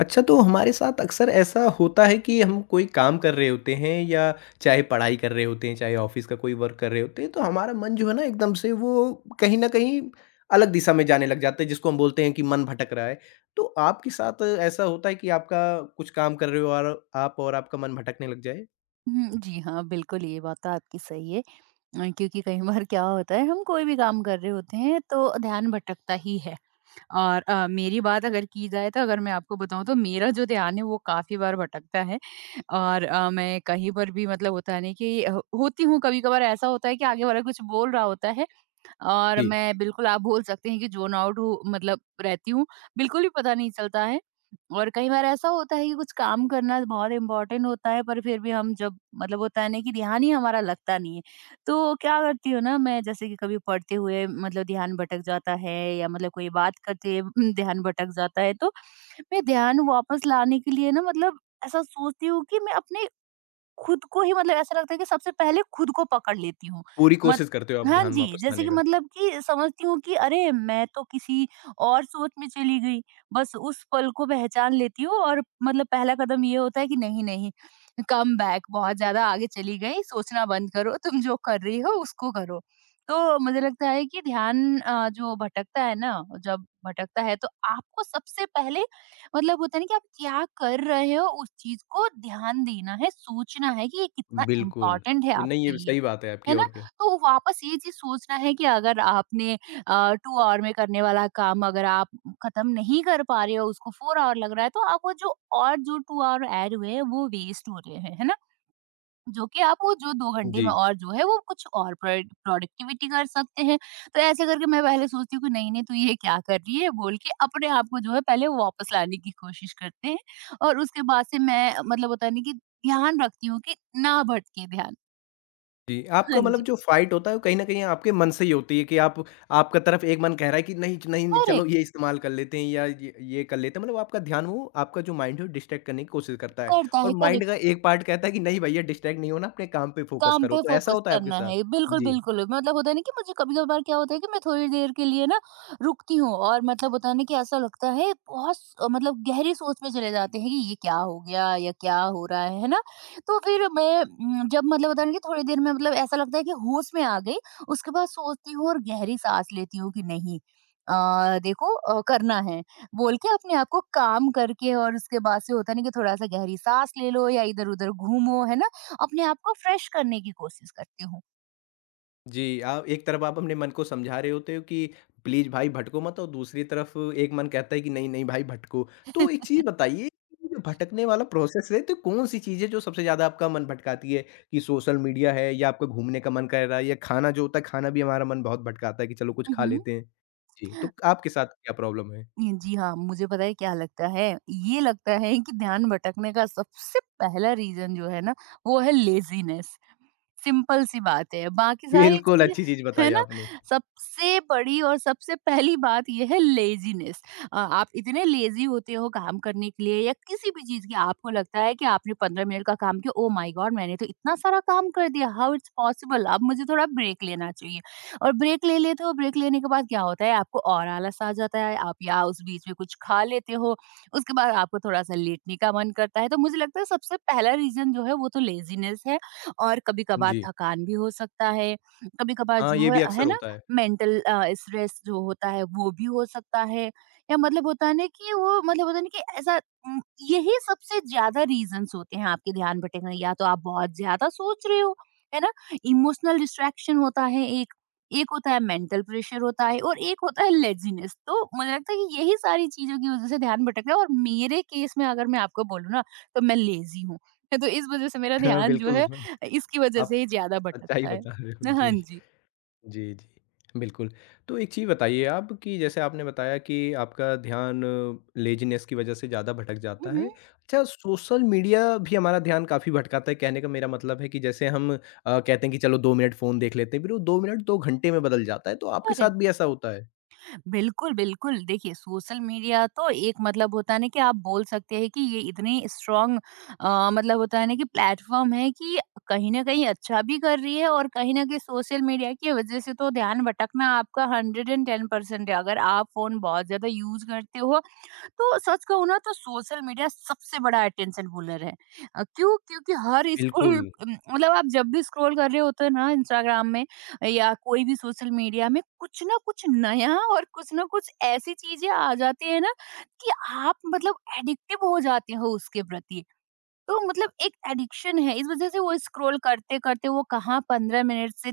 अच्छा, तो हमारे साथ अक्सर ऐसा होता है कि हम कोई काम कर रहे होते हैं या चाहे पढ़ाई कर रहे होते हैं, चाहे ऑफ़िस का कोई वर्क कर रहे होते हैं, तो हमारा मन जो है ना एकदम से वो कहीं न कहीं अलग दिशा में जाने लग जाता है, जिसको हम बोलते हैं कि मन भटक रहा है। तो आपके साथ ऐसा होता है कि आपका कुछ काम कर रहे हो और आप और आपका मन भटकने लग जाए? हुँ, जी हाँ, बिल्कुल ये बात तो आपकी सही है। क्योंकि कई बार क्या होता है हम कोई भी काम कर रहे होते हैं तो ध्यान भटकता ही है। और मेरी बात अगर की जाए तो अगर मैं आपको बताऊँ तो मेरा जो ध्यान है वो काफ़ी बार भटकता है। और मैं कहीं पर भी मतलब होता है नहीं कि ह होती हूँ, कभी-कभार ऐसा होता है कि आगे वाला कुछ बोल रहा होता है और जी। मैं बिल्कुल आप बोल सकते हैं कि ज़ोन आउट हूँ मतलब रहती हूँ, बिल्कुल भी पता नहीं चलता है। और कई बार ऐसा होता है कि कुछ काम करना बहुत इम्पोर्टेंट होता है, पर फिर भी हम जब मतलब होता है ना कि ध्यान ही हमारा लगता नहीं है। तो क्या करती हूँ ना मैं, जैसे कि कभी पढ़ते हुए मतलब ध्यान भटक जाता है या मतलब कोई बात करते हुए ध्यान भटक जाता है, तो मैं ध्यान वापस लाने के लिए ना मतलब ऐसा सोचती हूँ कि मैं अपने खुद को ही मतलब ऐसा लगता है कि सबसे पहले खुद को पकड़ लेती हूँ। पूरी मत कोशिश करते हो आप हाँ ध्यान जी, वापस जैसे लाने कि का। मतलब कि समझती हूँ कि अरे! मैं तो किसी और सोच में चली गई। बस उस पल को पहचान लेती हूँ और मतलब पहला कदम ये होता है कि नहीं, नहीं, कम बैक, बहुत ज़्यादा आगे चली गई, सोचना बंद करो, तुम जो कर रही हो उसको करो। तो मुझे लगता है कि ध्यान जो भटकता है ना, जब भटकता है तो आपको सबसे पहले मतलब होता है ना कि आप क्या कर रहे हो उस चीज को ध्यान देना है, सोचना है कि ये कितना बिल्कुल, इम्पोर्टेंट है ये नहीं आपके ये लिए, सही बात है है आपकी ना? और क्या। तो वापस ये चीज़ सोचना है कि अगर आपने 2 आवर में करने वाला काम अगर आप खत्म नहीं कर पा रहे हो, उसको 4 आवर लग रहा है, तो आप वो जो 2 आवर ऐड हुए हैं वो वेस्ट हो रहे हैं, है ना? जो कि आप वो जो 2 घंटे जी। में और जो है वो कुछ और प्रोडक्टिविटी कर सकते हैं। तो ऐसे करके मैं पहले सोचती हूँ कि नहीं-नहीं तू ये क्या कर रही है, बोल के अपने आप को जो है पहले वापस लाने की कोशिश करते हैं, और उसके बाद से मैं मतलब होता है ना कि ध्यान रखती हूँ कि ना भटके ध्यान। जी, आपका हाँ मतलब जी। जो फ़ाइट होता है वो कहीं न कहीं आपके मन से ही होती है कि आप आपका तरफ एक मन कह रहा है कि नहीं, नहीं नहीं, चलो ये करेक्ट। इस्तेमाल कर लेते हैं या ये कर लेते हैं मतलब आपका ध्यान वो आपका जो माइंड है वो डिस्ट्रैक्ट करने की कोशिश करता है करता और है, माइंड का करेक्ट। एक पार्ट कहता है कि नहीं भैया डिस्ट्रैक्ट नहीं होना अपने काम पे फ़ोकस काम करो, पे तो ऐसा फ़ोकस होता है आपके करना साथ? है। बिल्कुल, जी। बिल्कुल। मतलब होता है ना कि मुझे कभी-कभार क्या होता है कि मैं थोड़ी देर के लिए ना रुकती हूँ और मतलब होता है ना कि ऐसा लगता है बहुत स मतलब गहरी सोच में चले जाते हैं कि ये क्या हो गया या क्या हो रहा है ना? तो फिर मैं जब मतलब होता है ना कि थोड़ी देर में मतलब ऐसा लगता है कि होश में आ गई, उसके बाद सोचती हूँ और गहरी साँस लेती हूँ कि नहीं देखो करना है, बोल के अपने आप को काम करके, और उसके बाद से होता है ना कि थोड़ा-सा गहरी साँस ले लो या इधर-उधर घूमो, है ना? अपने आप को फ्रेश करने की कोशिश करती हूँ। जी, आप एक तरफ आप अपने मन को समझा रहे होते हो कि प्लीज़ भाई भटको मत और दूसरी तरफ एक मन कहता है कि नहीं, नहीं भाई भटको। तो एक चीज़ बताइए कि जो भटकने वाला प्रोसेस है तो कौन-सी चीज़ें जो सबसे ज़्यादा आपका मन भटकाती है? कि सोशल मीडिया है या आपका घूमने का मन कर रहा है या खाना जो होता है खाना भी हमारा मन बहुत भटकाता है कि चलो कुछ हुँ, खा हुँ। लेते हैं। जी, तो आपके साथ क्या प्रॉब्लम है? जी हाँ, मुझे पता है क्या लगता है? ये लगता है कि ध्यान भटकने का सबसे पहला रीज़न जो है ना, वो है लेज़ीनेस। सिंपल सी बात है। बाकी सारी बिल्कुल, चीज़ें, अच्छी चीज़ है बताई ना? आपने। सबसे बड़ी और सबसे पहली बात ये है लेज़ीनेस। आप इतने लेज़ी होते हो काम करने के लिए या किसी भी चीज़ की, आपको लगता है कि आपने 15 मिनट का काम किया, ओह माय गॉड! मैंने तो इतना सारा काम कर दिया, हाउ इट्स पॉसिबल? अब मुझे थोड़ा ब्रेक लेना चाहिए, और ब्रेक ले लेते हो। ब्रेक लेने के बाद क्या होता है आपको और आलस आ जाता है, आप या उस बीच में कुछ खा लेते हो, उसके बाद आपको थोड़ा-सा लेटने का मन करता है। तो मुझे लगता है सबसे पहला रीज़न जो है वो तो लेज़ीनेस है और कभी-कभार जी। थकान भी हो सकता है, कभी-कभार हाँ, ये जो भी अक्सर है ना, होता है। मेंटल स्ट्रेस जो होता है वो भी हो सकता है, या मतलब होता है ना कि वो मतलब होता है ना कि ऐसा उम, यही सबसे ज़्यादा रीज़न्स होते हैं आपके ध्यान भटकने, या तो आप बहुत ज़्यादा सोच रहे हो, है ना? इमोशनल डिस्ट्रैक्शन होता है एक, एक होता है मेंटल प्रेशर होता है, और एक होता है लेज़ीनेस। तो मुझे लगता है कि यही सारी चीज़ों की वज़ह से ध्यान भटक रहा है, और मेरे केस में अगर मैं आपको बोलूँ ना, तो मैं लेज़ी हूँ। तो इस वज़ह से मेरा हाँ, ध्यान जो बिल्कुल, है इसकी वजह से आप ही ज़्यादा सच्चाई भटकता है। बता रहे हो। हाँ जी। जी। जी, जी। बिल्कुल, तो एक चीज़ बताइए आप कि जैसे आपने बताया कि आपका ध्यान लेज़ीनेस की वजह से ज़्यादा भटक हुँ, जाता है। हुँ। अच्छा सोशल मीडिया भी हमारा ध्यान काफ़ी भटकाता है, कहने का मेरा मतलब है कि जैसे हम कहते हैं कि चलो 2 मिनट फ़ोन देख लेते हैं, फिर वो 2 मिनट 2 घंटे में बदल जाता है, तो आपके साथ करेक्ट। भी ऐसा होता है? बिल्कुल, बिल्कुल। देखिए सोशल मीडिया तो एक मतलब होता है ना कि आप बोल सकते हैं कि ये इतनी स्ट्रॉन्ग मतलब होता है ना कि प्लेटफ़ॉर्म है कि कहीं न कहीं अच्छा भी कर रही है और कहीं न कहीं सोशल मीडिया की वजह से तो ध्यान भटकना आपका 110% है। अगर आप फ़ोन बहुत ज़्यादा यूज़ करते हो तो सच कहूँ ना, तो सोशल मीडिया सबसे बड़ा अटेंशन पुलर है। क्यों? क्योंकि हर स्कूल बिल्कुल। मतलब आप जब भी स्क्रॉल कर रहे होते हो ना इंस्टाग्राम में या कोई भी सोशल मीडिया में, कुछ ना कुछ नया और कुछ ना कुछ ऐसी चीज़ें आ जाती है ना कि आप मतलब एडिक्टिव हो जाते हो उसके प्रति। तो मतलब एक एडिक्शन है, इस वज़ह से वो स्क्रॉल करते-करते वो कहाँ 15 मिनट से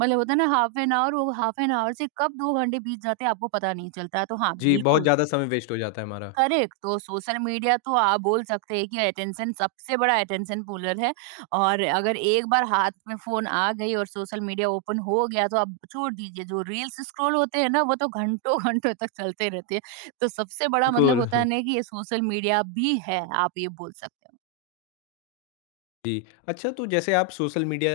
मतलब होता है ना हाफ एन आवर, वो हाफ एन आवर से कब 2 घंटे बीत जाते हैं आपको पता नहीं चलता है। तो हाँ, जी, बहुत बिल्कुल। ज़्यादा समय वेस्ट हो जाता है हमारा। करेक्ट। तो सोशल मीडिया तो आप बोल सकते हैं कि अटेंशन, सबसे बड़ा अटेंशन पुलर है, और अगर एक बार हाथ में फोन आ गई और सोशल मीडिया ओपन हो गया तो आप छोड़ दीजिए, जो रील्स स्क्रॉल होते हैं ना वो तो घंटों घंटों तक चलते रहते हैं। तो सबसे बड़ा मतलब बिल्कुल। होता है ना कि ये सोशल मीडिया भी है, आप ये बोल सकते हो। जी। अच्छा तो जैसे आप सोशल मीडिया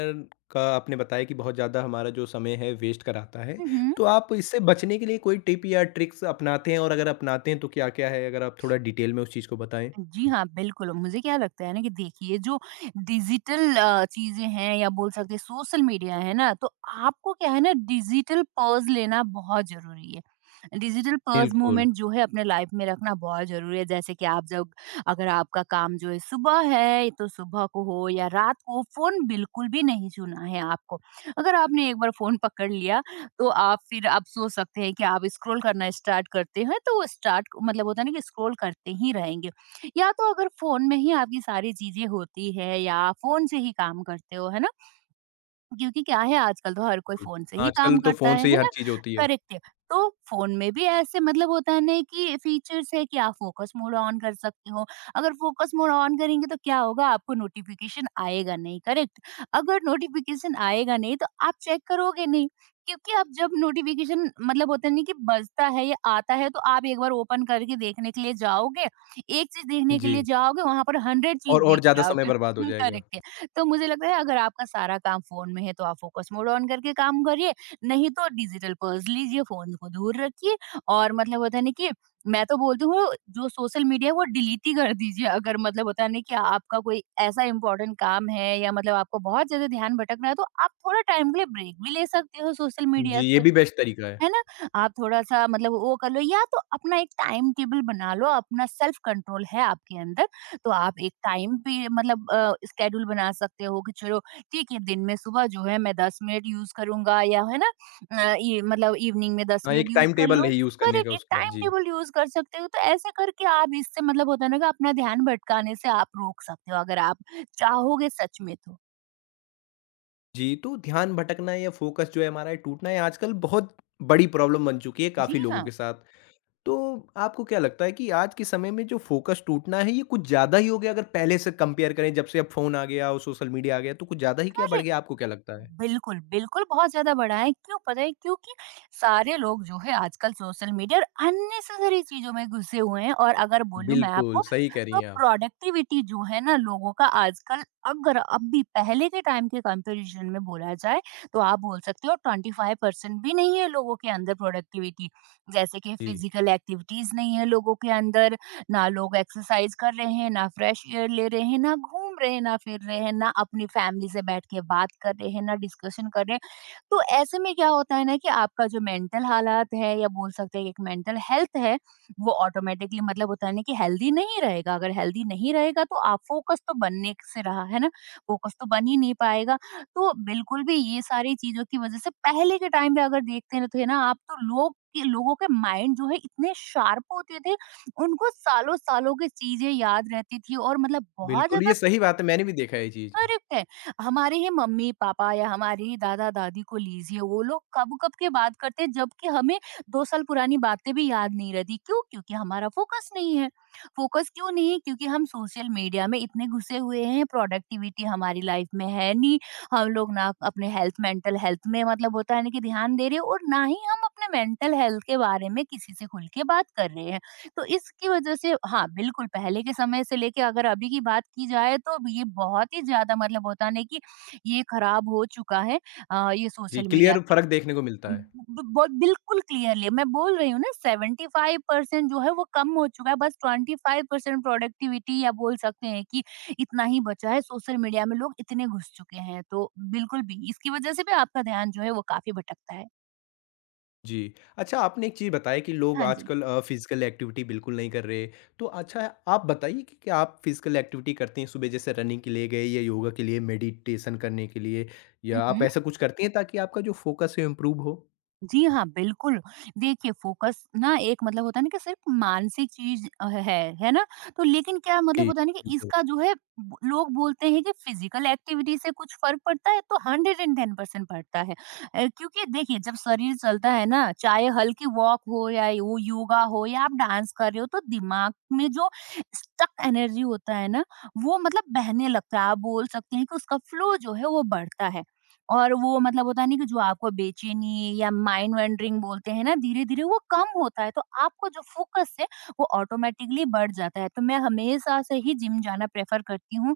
का आपने बताया कि बहुत ज़्यादा हमारा जो समय है वेस्ट कराता है, हम्म। तो आप इससे बचने के लिए कोई टिप या ट्रिक्स अपनाते हैं और अगर अपनाते हैं तो क्या-क्या है? अगर आप थोड़ा डिटेल में उस चीज़ को बताएँ। जी हाँ, बिल्कुल, मुझे क्या लगता है ना कि देखिए, जो डिजिटल चीज़ें हैं या बोल सकते हैं सोशल मीडिया है ना, तो आपको क्या है ना, डिजिटल पॉज़ लेना बहुत ज़रूरी है। डिजिटल पॉज़ बिल्कुल, मूवमेंट जो है अपने लाइफ़ में रखना बहुत ज़रूरी है, जैसे कि आप जब, अगर आपका काम जो है सुबह है, तो सुबह को हो या रात को फ़ोन बिल्कुल भी नहीं छूना है आपको। अगर आपने एक बार फ़ोन पकड़ लिया, तो आप फिर आप सोच सकते हैं कि आप स्क्रॉल करना स्टार्ट करते हैं, तो वो स्टार्ट मतलब होता है ना कि स्क्रॉल करते ही रहेंगे। या तो अगर फ़ोन में ही आपकी सारी चीज़ें होती है या फ़ोन से ही काम करते हो, है ना? क्योंकि क्या है, आजकल तो हर कोई बिल्कुल। फ़ोन से ही आजकल काम तो करता फ़ोन से ही है हर ना? चीज़ होती है। करेक्ट है। तो फ़ोन में भी ऐसे मतलब होता है ना कि फीचर्स है कि आप फ़ोकस मोड ऑन कर सकते हो। अगर फ़ोकस मोड ऑन करेंगे तो क्या होगा, आपको नोटिफ़िकेशन आएगा नहीं, करेक्ट? अगर नोटिफ़िकेशन आएगा नहीं तो आप चेक करोगे नहीं, क्योंकि आप जब नोटिफ़िकेशन मतलब होता है ना कि बजता है या आता है, तो आप एक बार ओपन करके देखने के लिए जाओगे, एक चीज़ देखने के लिए जी, जाओगे, वहाँ पर 100 चीज़ और देख के ज़्यादा समय आओगे। बर्बाद हो हुँ, जाएगा। करेक्ट है। तो मुझे लगता है अगर आपका सारा काम फ़ोन में है तो आप फ़ोकस मोड ऑन करके काम करिए, नहीं तो डिजिटल पर्स लीजिए, फ़ोन को दूर रखिए, और मतलब होता है ना कि मैं तो बोलती हूँ जो सोशल मीडिया है वो डिलीट ही कर दीजिए, अगर मतलब होता है ना कि आपका कोई ऐसा इम्पोर्टेंट काम है या मतलब आपको बहुत ज़्यादा ध्यान भटक रहा है, तो आप थोड़ा टाइम के लिए ब्रेक भी ले सकते हो सोशल मीडिया जी, ये से। भी बेस्ट तरीका है। है ना? आप थोड़ा-सा मतलब वो कर लो, या तो अपना एक टाइम टेबल बना लो, अपना सेल्फ कंट्रोल है आपके अंदर, तो आप एक टाइम पे मतलब स्केड्यूल बना सकते हो कि चलो ठीक है, दिन में सुबह जो है मैं 10 मिनट यूज़ करूँगा, या है ना ये मतलब इवनिंग में 10 हाँ, एक मिनट यूज़ टाइम कर टेबल लो। है यूज़ करने का करेक्ट, एक उसका। टाइम जी। टेबल यूज़ कर सकते हो, तो ऐसे करके आप इससे मतलब होता है ना कि अपना ध्यान भटकाने से आप रोक सकते हो, अगर आप चाहोगे सच में तो। जी, तो ध्यान भटकना या फ़ोकस जो है हमारा ये टूटना ये आजकल बहुत बड़ी प्रॉब्लम बन चुकी है जी काफ़ी लोगों हाँ, के साथ। तो आपको क्या लगता है कि आज के समय में जो फ़ोकस टूटना है ये कुछ ज़्यादा ही हो गया अगर पहले से कंपेयर करें जब से अब फ़ोन आ गया और सोशल मीडिया आ गया तो कुछ ज़्यादा ही क्या बढ़ करेक्ट। गया आपको क्या लगता है? बिल्कुल, बिल्कुल बहुत ज़्यादा बढ़ा है। क्यों पता है? क्योंकि सारे लोग जो है आजकल सोशल मीडिया और अननेसेसरी चीज़ों में घुसे हुए हैं, और अगर बोलूँ मैं बिल्कुल, आपको सही कह रही तो हैं आप। प्रोडक्टिविटी जो है ना लोगों का आजकल, अगर अब भी पहले के टाइम के कंपैरिज़न में बोला जाए तो आप बोल सकते हो 25% भी नहीं है लोगों के अंदर प्रोडक्टिविटी। जैसे कि जी। फिज़िकल एक्टिविटीज़ नहीं है लोगों के अंदर, ना लोग एक्सरसाइज कर रहे हैं, ना फ्रेश एयर ले रहे हैं, ना घूम रहे हैं, ना फिर रहे हैं, ना अपनी फैमिली से बैठ के बात कर रहे हैं, ना डिस्कशन कर रहे हैं। तो ऐसे में क्या होता है ना कि आपका जो मेंटल हालात है, या बोल सकते हैं कि एक मेंटल हेल्थ है, वो ऑटोमेटिकली मतलब होता है ना कि हेल्दी नहीं रहेगा। अगर हेल्दी नहीं रहेगा तो आप फोकस तो बनने से रहा, है ना? फोकस तो बन ही नहीं पाएगा। तो बिल्कुल भी ये सारी चीज़ों की वजह से पहले के टाइम पे अगर देखते हैं ना तो है ना, आप तो लोगों के माइंड जो है इतने शार्प होते थे, उनको सालों-सालों की चीज़ें याद रहती थी और मतलब बहुत बिल्कुल, ये ज़्यादा सही बात है मैंने भी देखा है ये चीज़। करेक्ट है। हमारे ही मम्मी-पापा या हमारे ही दादा-दादी को लीजिए, वो लोग कब-कब की बात करते हैं, जबकि हमें 2 साल पुरानी बातें भी याद नहीं रहती। क्यों? क्योंकि हमारा फोकस नहीं है। फोकस क्यों नहीं है? क्योंकि हम सोशल मीडिया में इतने घुसे हुए हैं, प्रोडक्टिविटी हमारी लाइफ में है नहीं। हम लोग ना अपने हेल्थ, मेंटल हेल्थ में मतलब होता है ना कि ध्यान दे रहे हैं, और ना ही हम अपने मेंटल हेल्थ के बारे में किसी से खुल के बात कर रहे हैं। तो इसकी वजह से हाँ, बिल्कुल पहले के समय से लेके अगर अभी की बात की जाए तो ये बहुत ही ज़्यादा मतलब होता है ना कि ये खराब हो चुका है, ये जी, सोशल मीडिया क्लियर की। फ़र्क देखने को मिलता है। ब ब बिल्कुल क्लियरली मैं बोल रही हूँ ना, 75% जो है वो कम हो चुका है, बस 25% प्रोडक्टिविटी या बोल सकते हैं कि इतना ही बचा है, सोशल मीडिया में लोग इतने घुस चुके हैं। तो बिल्कुल भी इसकी वजह से भी आपका ध्यान जो है वो काफ़ी भटकता है। जी। अच्छा आपने एक चीज़ बताई कि लोग हाँ जी। आजकल फ़िज़िकल एक्टिविटी बिल्कुल नहीं कर रहे। तो अच्छा आप बताइए कि क्या आप फ़िज़िकल एक्टिविटी करती हैं सुबह जैसे रनिंग के लिए गए या योगा के लिए, मेडिटेशन करने के लिए या आप ऐसा कुछ करती हैं ताकि आपका जो फ़ोकस है इम्प्रूव हो? जी हाँ, बिल्कुल। देखिए फ़ोकस ना एक मतलब होता है ना कि सिर्फ़ मानसिक चीज़ है ना? तो लेकिन क्या मतलब जी, होता है ना कि बिल्कुल। इसका जो है, ब लोग बोलते हैं कि फ़िज़िकल एक्टिविटी से कुछ फ़र्क पड़ता है तो 110% पड़ता है। क्योंकि देखिए जब शरीर चलता है ना, चाहे हल्की वॉक हो या वो योगा हो या आप डांस कर रहे हो, तो दिमाग में जो स्टक एनर्जी होता है ना, वो मतलब बहने लगता है। आप बोल सकते हैं कि उसका फ्लो जो है वो बढ़ता है। और वो मतलब होता नहीं कि जो आपको बेचैनी या माइंड वैंडरिंग बोलते हैं ना, धीरे-धीरे वो कम होता है, तो आपको जो फ़ोकस है वो ऑटोमैटिकली बढ़ जाता है। तो मैं हमेशा से ही जिम जाना प्रेफ़र करती हूँ,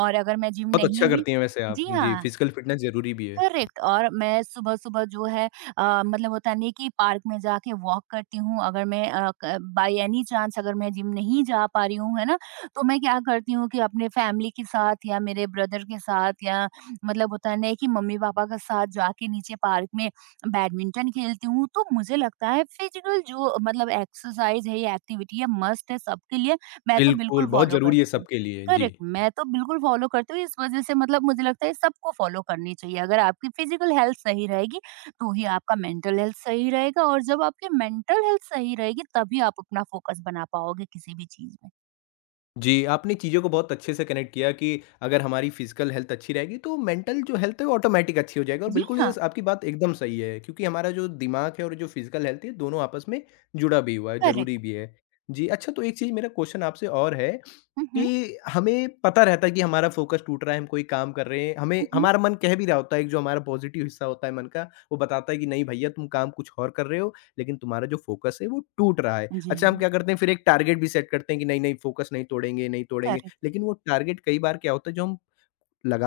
और अगर मैं जिम बहुत अच्छा नहीं भी। करती हैं वैसे आप। जी जी, हाँ। फिज़िकल फ़िटनेस ज़रूरी भी है। करेक्ट, और मैं सुबह-सुबह जो है मतलब होता नहीं कि पार्क में जाके वॉक करती हूँ, अगर मैं अ, क बाय एनी चांस अगर मैं जिम नहीं जा पा रही हूँ, है ना? तो मैं क्या करती हूँ कि अपने फैमिली के साथ, या मेरे ब्रदर के साथ, या मतलब होता है ना कि मम्मी-पापा के साथ जाके नीचे पार्क में बैडमिंटन खेलती हूँ। तो मुझे लगता है फिजिकल जो मतलब एक्सरसाइज़ है या एक्टिविटी है, मस्ट है सबके लिए, मैं तो बिल्कुल, बिल्कुल बहुत फ़ॉलो ज़रूरी है करती हूँ। सबके लिए। जी। करेक्ट, मैं तो बिल्कुल फ़ॉलो करती हूँ, इस वज़ह से मतलब मुझे लगता है सबको फ़ॉलो करनी चाहिए। अगर आपकी फ़िज़िकल हेल्थ सही रहेगी, तो ही आपका मेंटल हेल्थ सही रहेगा, और जब आपकी मेंटल हेल्थ सही रहेगी, तभी आप अपना फ़ोकस बना पाओगे किसी भी चीज़ में। जी, आपने चीज़ों को बहुत अच्छे से कनेक्ट किया कि अगर हमारी फिज़िकल हेल्थ अच्छी रहेगी तो मेंटल जो हेल्थ है वो ऑटोमैटिक अच्छी हो जाएगी और जी बिल्कुल ये हाँ, स आपकी बात एकदम सही है क्योंकि हमारा जो दिमाग है और जो फिज़िकल हेल्थ है दोनों आपस में जुड़ा भी हुआ है, ज़रूरी करेक्ट। भी है। जी, अच्छा तो एक चीज़ मेरा क्वेश्चन आपसे और है हुँ, हुँ। कि हमें पता रहता है कि हमारा फ़ोकस टूट रहा है, हम कोई काम कर रहे हैं, हमें हुँ, हुँ। हमारा मन कह भी रहा होता है एक जो हमारा पॉज़िटिव हिस्सा होता है मन का, वो बताता है कि नहीं भैया तुम काम कुछ और कर रहे हो, लेकिन तुम्हारा जो फ़ोकस है वो टूट रहा है। जी अच्छा, हम हाँ, क्या करते हैं फिर एक टारगेट भी सेट करते हैं कि नहीं, नहीं फ़ोकस नहीं तोड़ेंगे, नहीं तोड़ेंगे। करेक्ट। लेकिन वो टारगेट कई बार क्या होता है जो हम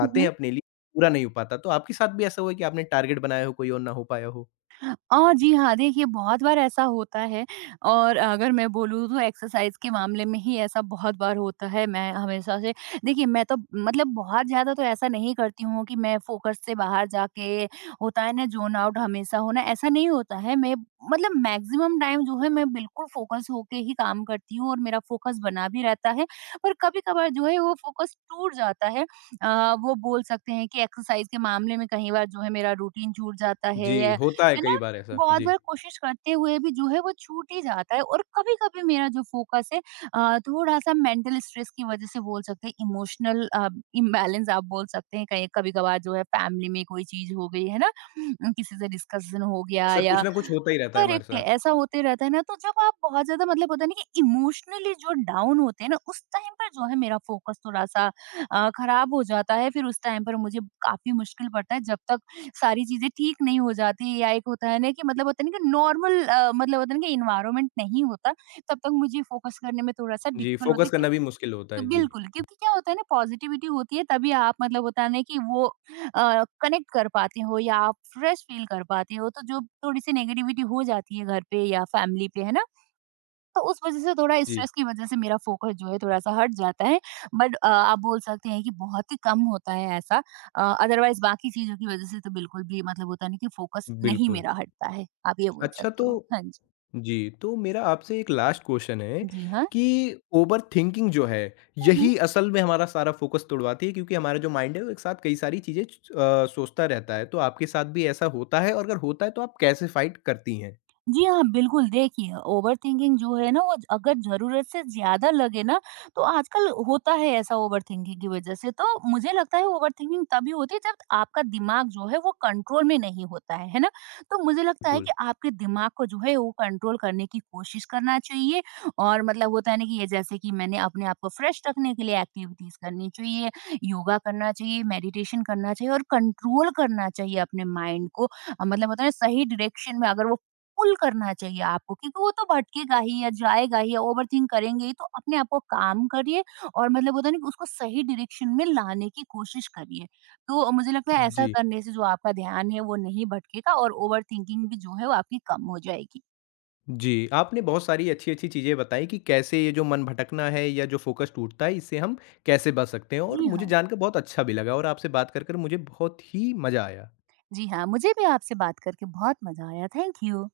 हुँ, हैं हुँ। अपने लिए, पूरा नहीं हो पाता। तो आपके साथ भी ऐसा हुआ है कि आपने टारगेट बनाया हो कोई और ना हो पाया हो? जी हाँ, देखिए बहुत बार ऐसा होता है, और अगर मैं बोलूँ तो एक्सरसाइज़ के मामले में ही ऐसा बहुत बार होता है। मैं हमेशा से, देखिए मैं तो मतलब बहुत ज़्यादा तो ऐसा नहीं करती हूँ कि मैं फ़ोकस से बाहर जाके, होता है ना ज़ोन आउट हमेशा होना, ऐसा नहीं होता है। मैं मतलब मैक्सिमम टाइम जो है, मैं बिल्कुल फ़ोकस होके ही काम करती हूँ और मेरा फ़ोकस बना भी रहता है। पर कभी-कभार जो है वो फ़ोकस टूट जाता है। वो बोल सकते हैं कि एक्सरसाइज़ के मामले में कई बार जो है मेरा रूटीन छूट जाता जी, है, या होता है है कई ना? बार ऐसा। बहुत जी, बार कोशिश करते हुए भी जो है वो छूट ही जाता है, और कभी-कभी मेरा जो फ़ोकस है थोड़ा-सा मेंटल स्ट्रेस की वज़ह से, बोल सकते हैं इमोशनल इम्बैलेंस आप बोल सकते हैं, कहीं कभी-कभार जो है फैमिली में कोई चीज़ हो गई, है ना? किसी से डिस्कशन हो गया अक्सर कुछ या। ना कुछ होता ही रहता है हमारे करेक्ट है, साथ। ऐसा होते रहता है ना, तो जब आप बहुत ज़्यादा मतलब होता है ना कि इमोशनली जो डाउन होते हैं ना, उस टाइम पर जो है मेरा फ़ोकस थोड़ा-सा ख़राब हो जाता है। फिर उस टाइम पर मुझे काफ़ी मुश्किल पड़ता है, जब तक सारी चीज़ें ठीक नहीं हो जाती, या एक होता है ना कि मतलब होता है ना कि नॉर्मल मतलब होता है ना कि एनवायरनमेंट नहीं होता, तब तक मुझे फ़ोकस करने में थोड़ा-सा जी, डिफ़िकल्ट होता फ़ोकस है कि। करना भी मुश्किल होता तो है। जी, बिल्कुल, क्योंकि क्या होता है ना, पॉज़िटिविटी होती है तभी आप मतलब होता है ना कि वो कनेक्ट कर पाते हो या आप फ्रेश फ़ील कर पाते हो, तो जो थोड़ी-सी नेगेटिविटी हो जाती है घर पे या फैमिली पे, है ना? तो उस वज़ह से थोड़ा जी, स्ट्रेस की वज़ह से मेरा फ़ोकस जो है थोड़ा-सा हट जाता है। बट आप बोल सकते हैं कि बहुत ही कम होता है ऐसा, अदरवाइज़ बाकी चीज़ों की वज़ह से तो बिल्कुल भी मतलब होता है ना कि फ़ोकस नहीं बिल्कुल। मेरा हटता है। आप ये बोल अच्छा सकते तो हो। हाँ जी। जी, तो मेरा आपसे एक लास्ट क्वेश्चन है जी हाँ। कि ओवरथिंकिंग जो है, हुँ, हुँ। यही असल में हमारा सारा फोकस तुड़वाती है क्योंकि हमारा जो माइंड है वो एक साथ कई सारी चीज़ें सोचता रहता है। तो आपके साथ भी ऐसा होता है और अगर होता है तो आप कैसे फाइट करती हैं? जी हाँ, बिल्कुल, देखिए ओवरथिंकिंग जो है ना वो अगर ज़रूरत से ज़्यादा लगे ना, तो आजकल होता है ऐसा ओवरथिंकिंग की वज़ह से। तो मुझे लगता है ओवरथिंकिंग तभी होती है जब आपका दिमाग जो है वो कंट्रोल में नहीं होता है ना? तो मुझे लगता है बिल्कुल। कि आपके दिमाग को जो है वो कंट्रोल करने की कोशिश करना चाहिए, और मतलब होता है ना कि ये, जैसे कि मैंने अपने आप को फ्रेश रखने के लिए एक्टिविटीज़ करनी चाहिए, योगा करना चाहिए, मेडिटेशन करना चाहिए और कंट्रोल करना चाहिए अपने माइंड को। मतलब होता है ना सही डायरेक्शन में अगर वो, पुल करना चाहिए आपको, क्योंकि वो तो भटकेगा ही या जाएगा ही या ओवरथिंक करेंगे ही, तो अपने आप को काम करिए और मतलब होता है ना कि उसको सही डायरेक्शन में लाने की कोशिश करिए। तो मुझे लगता है ऐसा जी, करने से जो आपका ध्यान है वो नहीं भटकेगा, और ओवरथिंकिंग भी जो है वो आपकी कम हो जाएगी। जी, आपने बहुत सारी अच्छी-अच्छी चीज़ें बताई कि कैसे ये जो मन भटकना है या जो फोकस टूटता है इससे हम कैसे बच सकते हैं और जी मुझे हाँ। जानकर बहुत अच्छा भी लगा और आपसे बात कर मुझे बहुत ही मज़ा आया। जी हाँ, मुझे भी आपसे बात करके बहुत मज़ा आया। Thank you.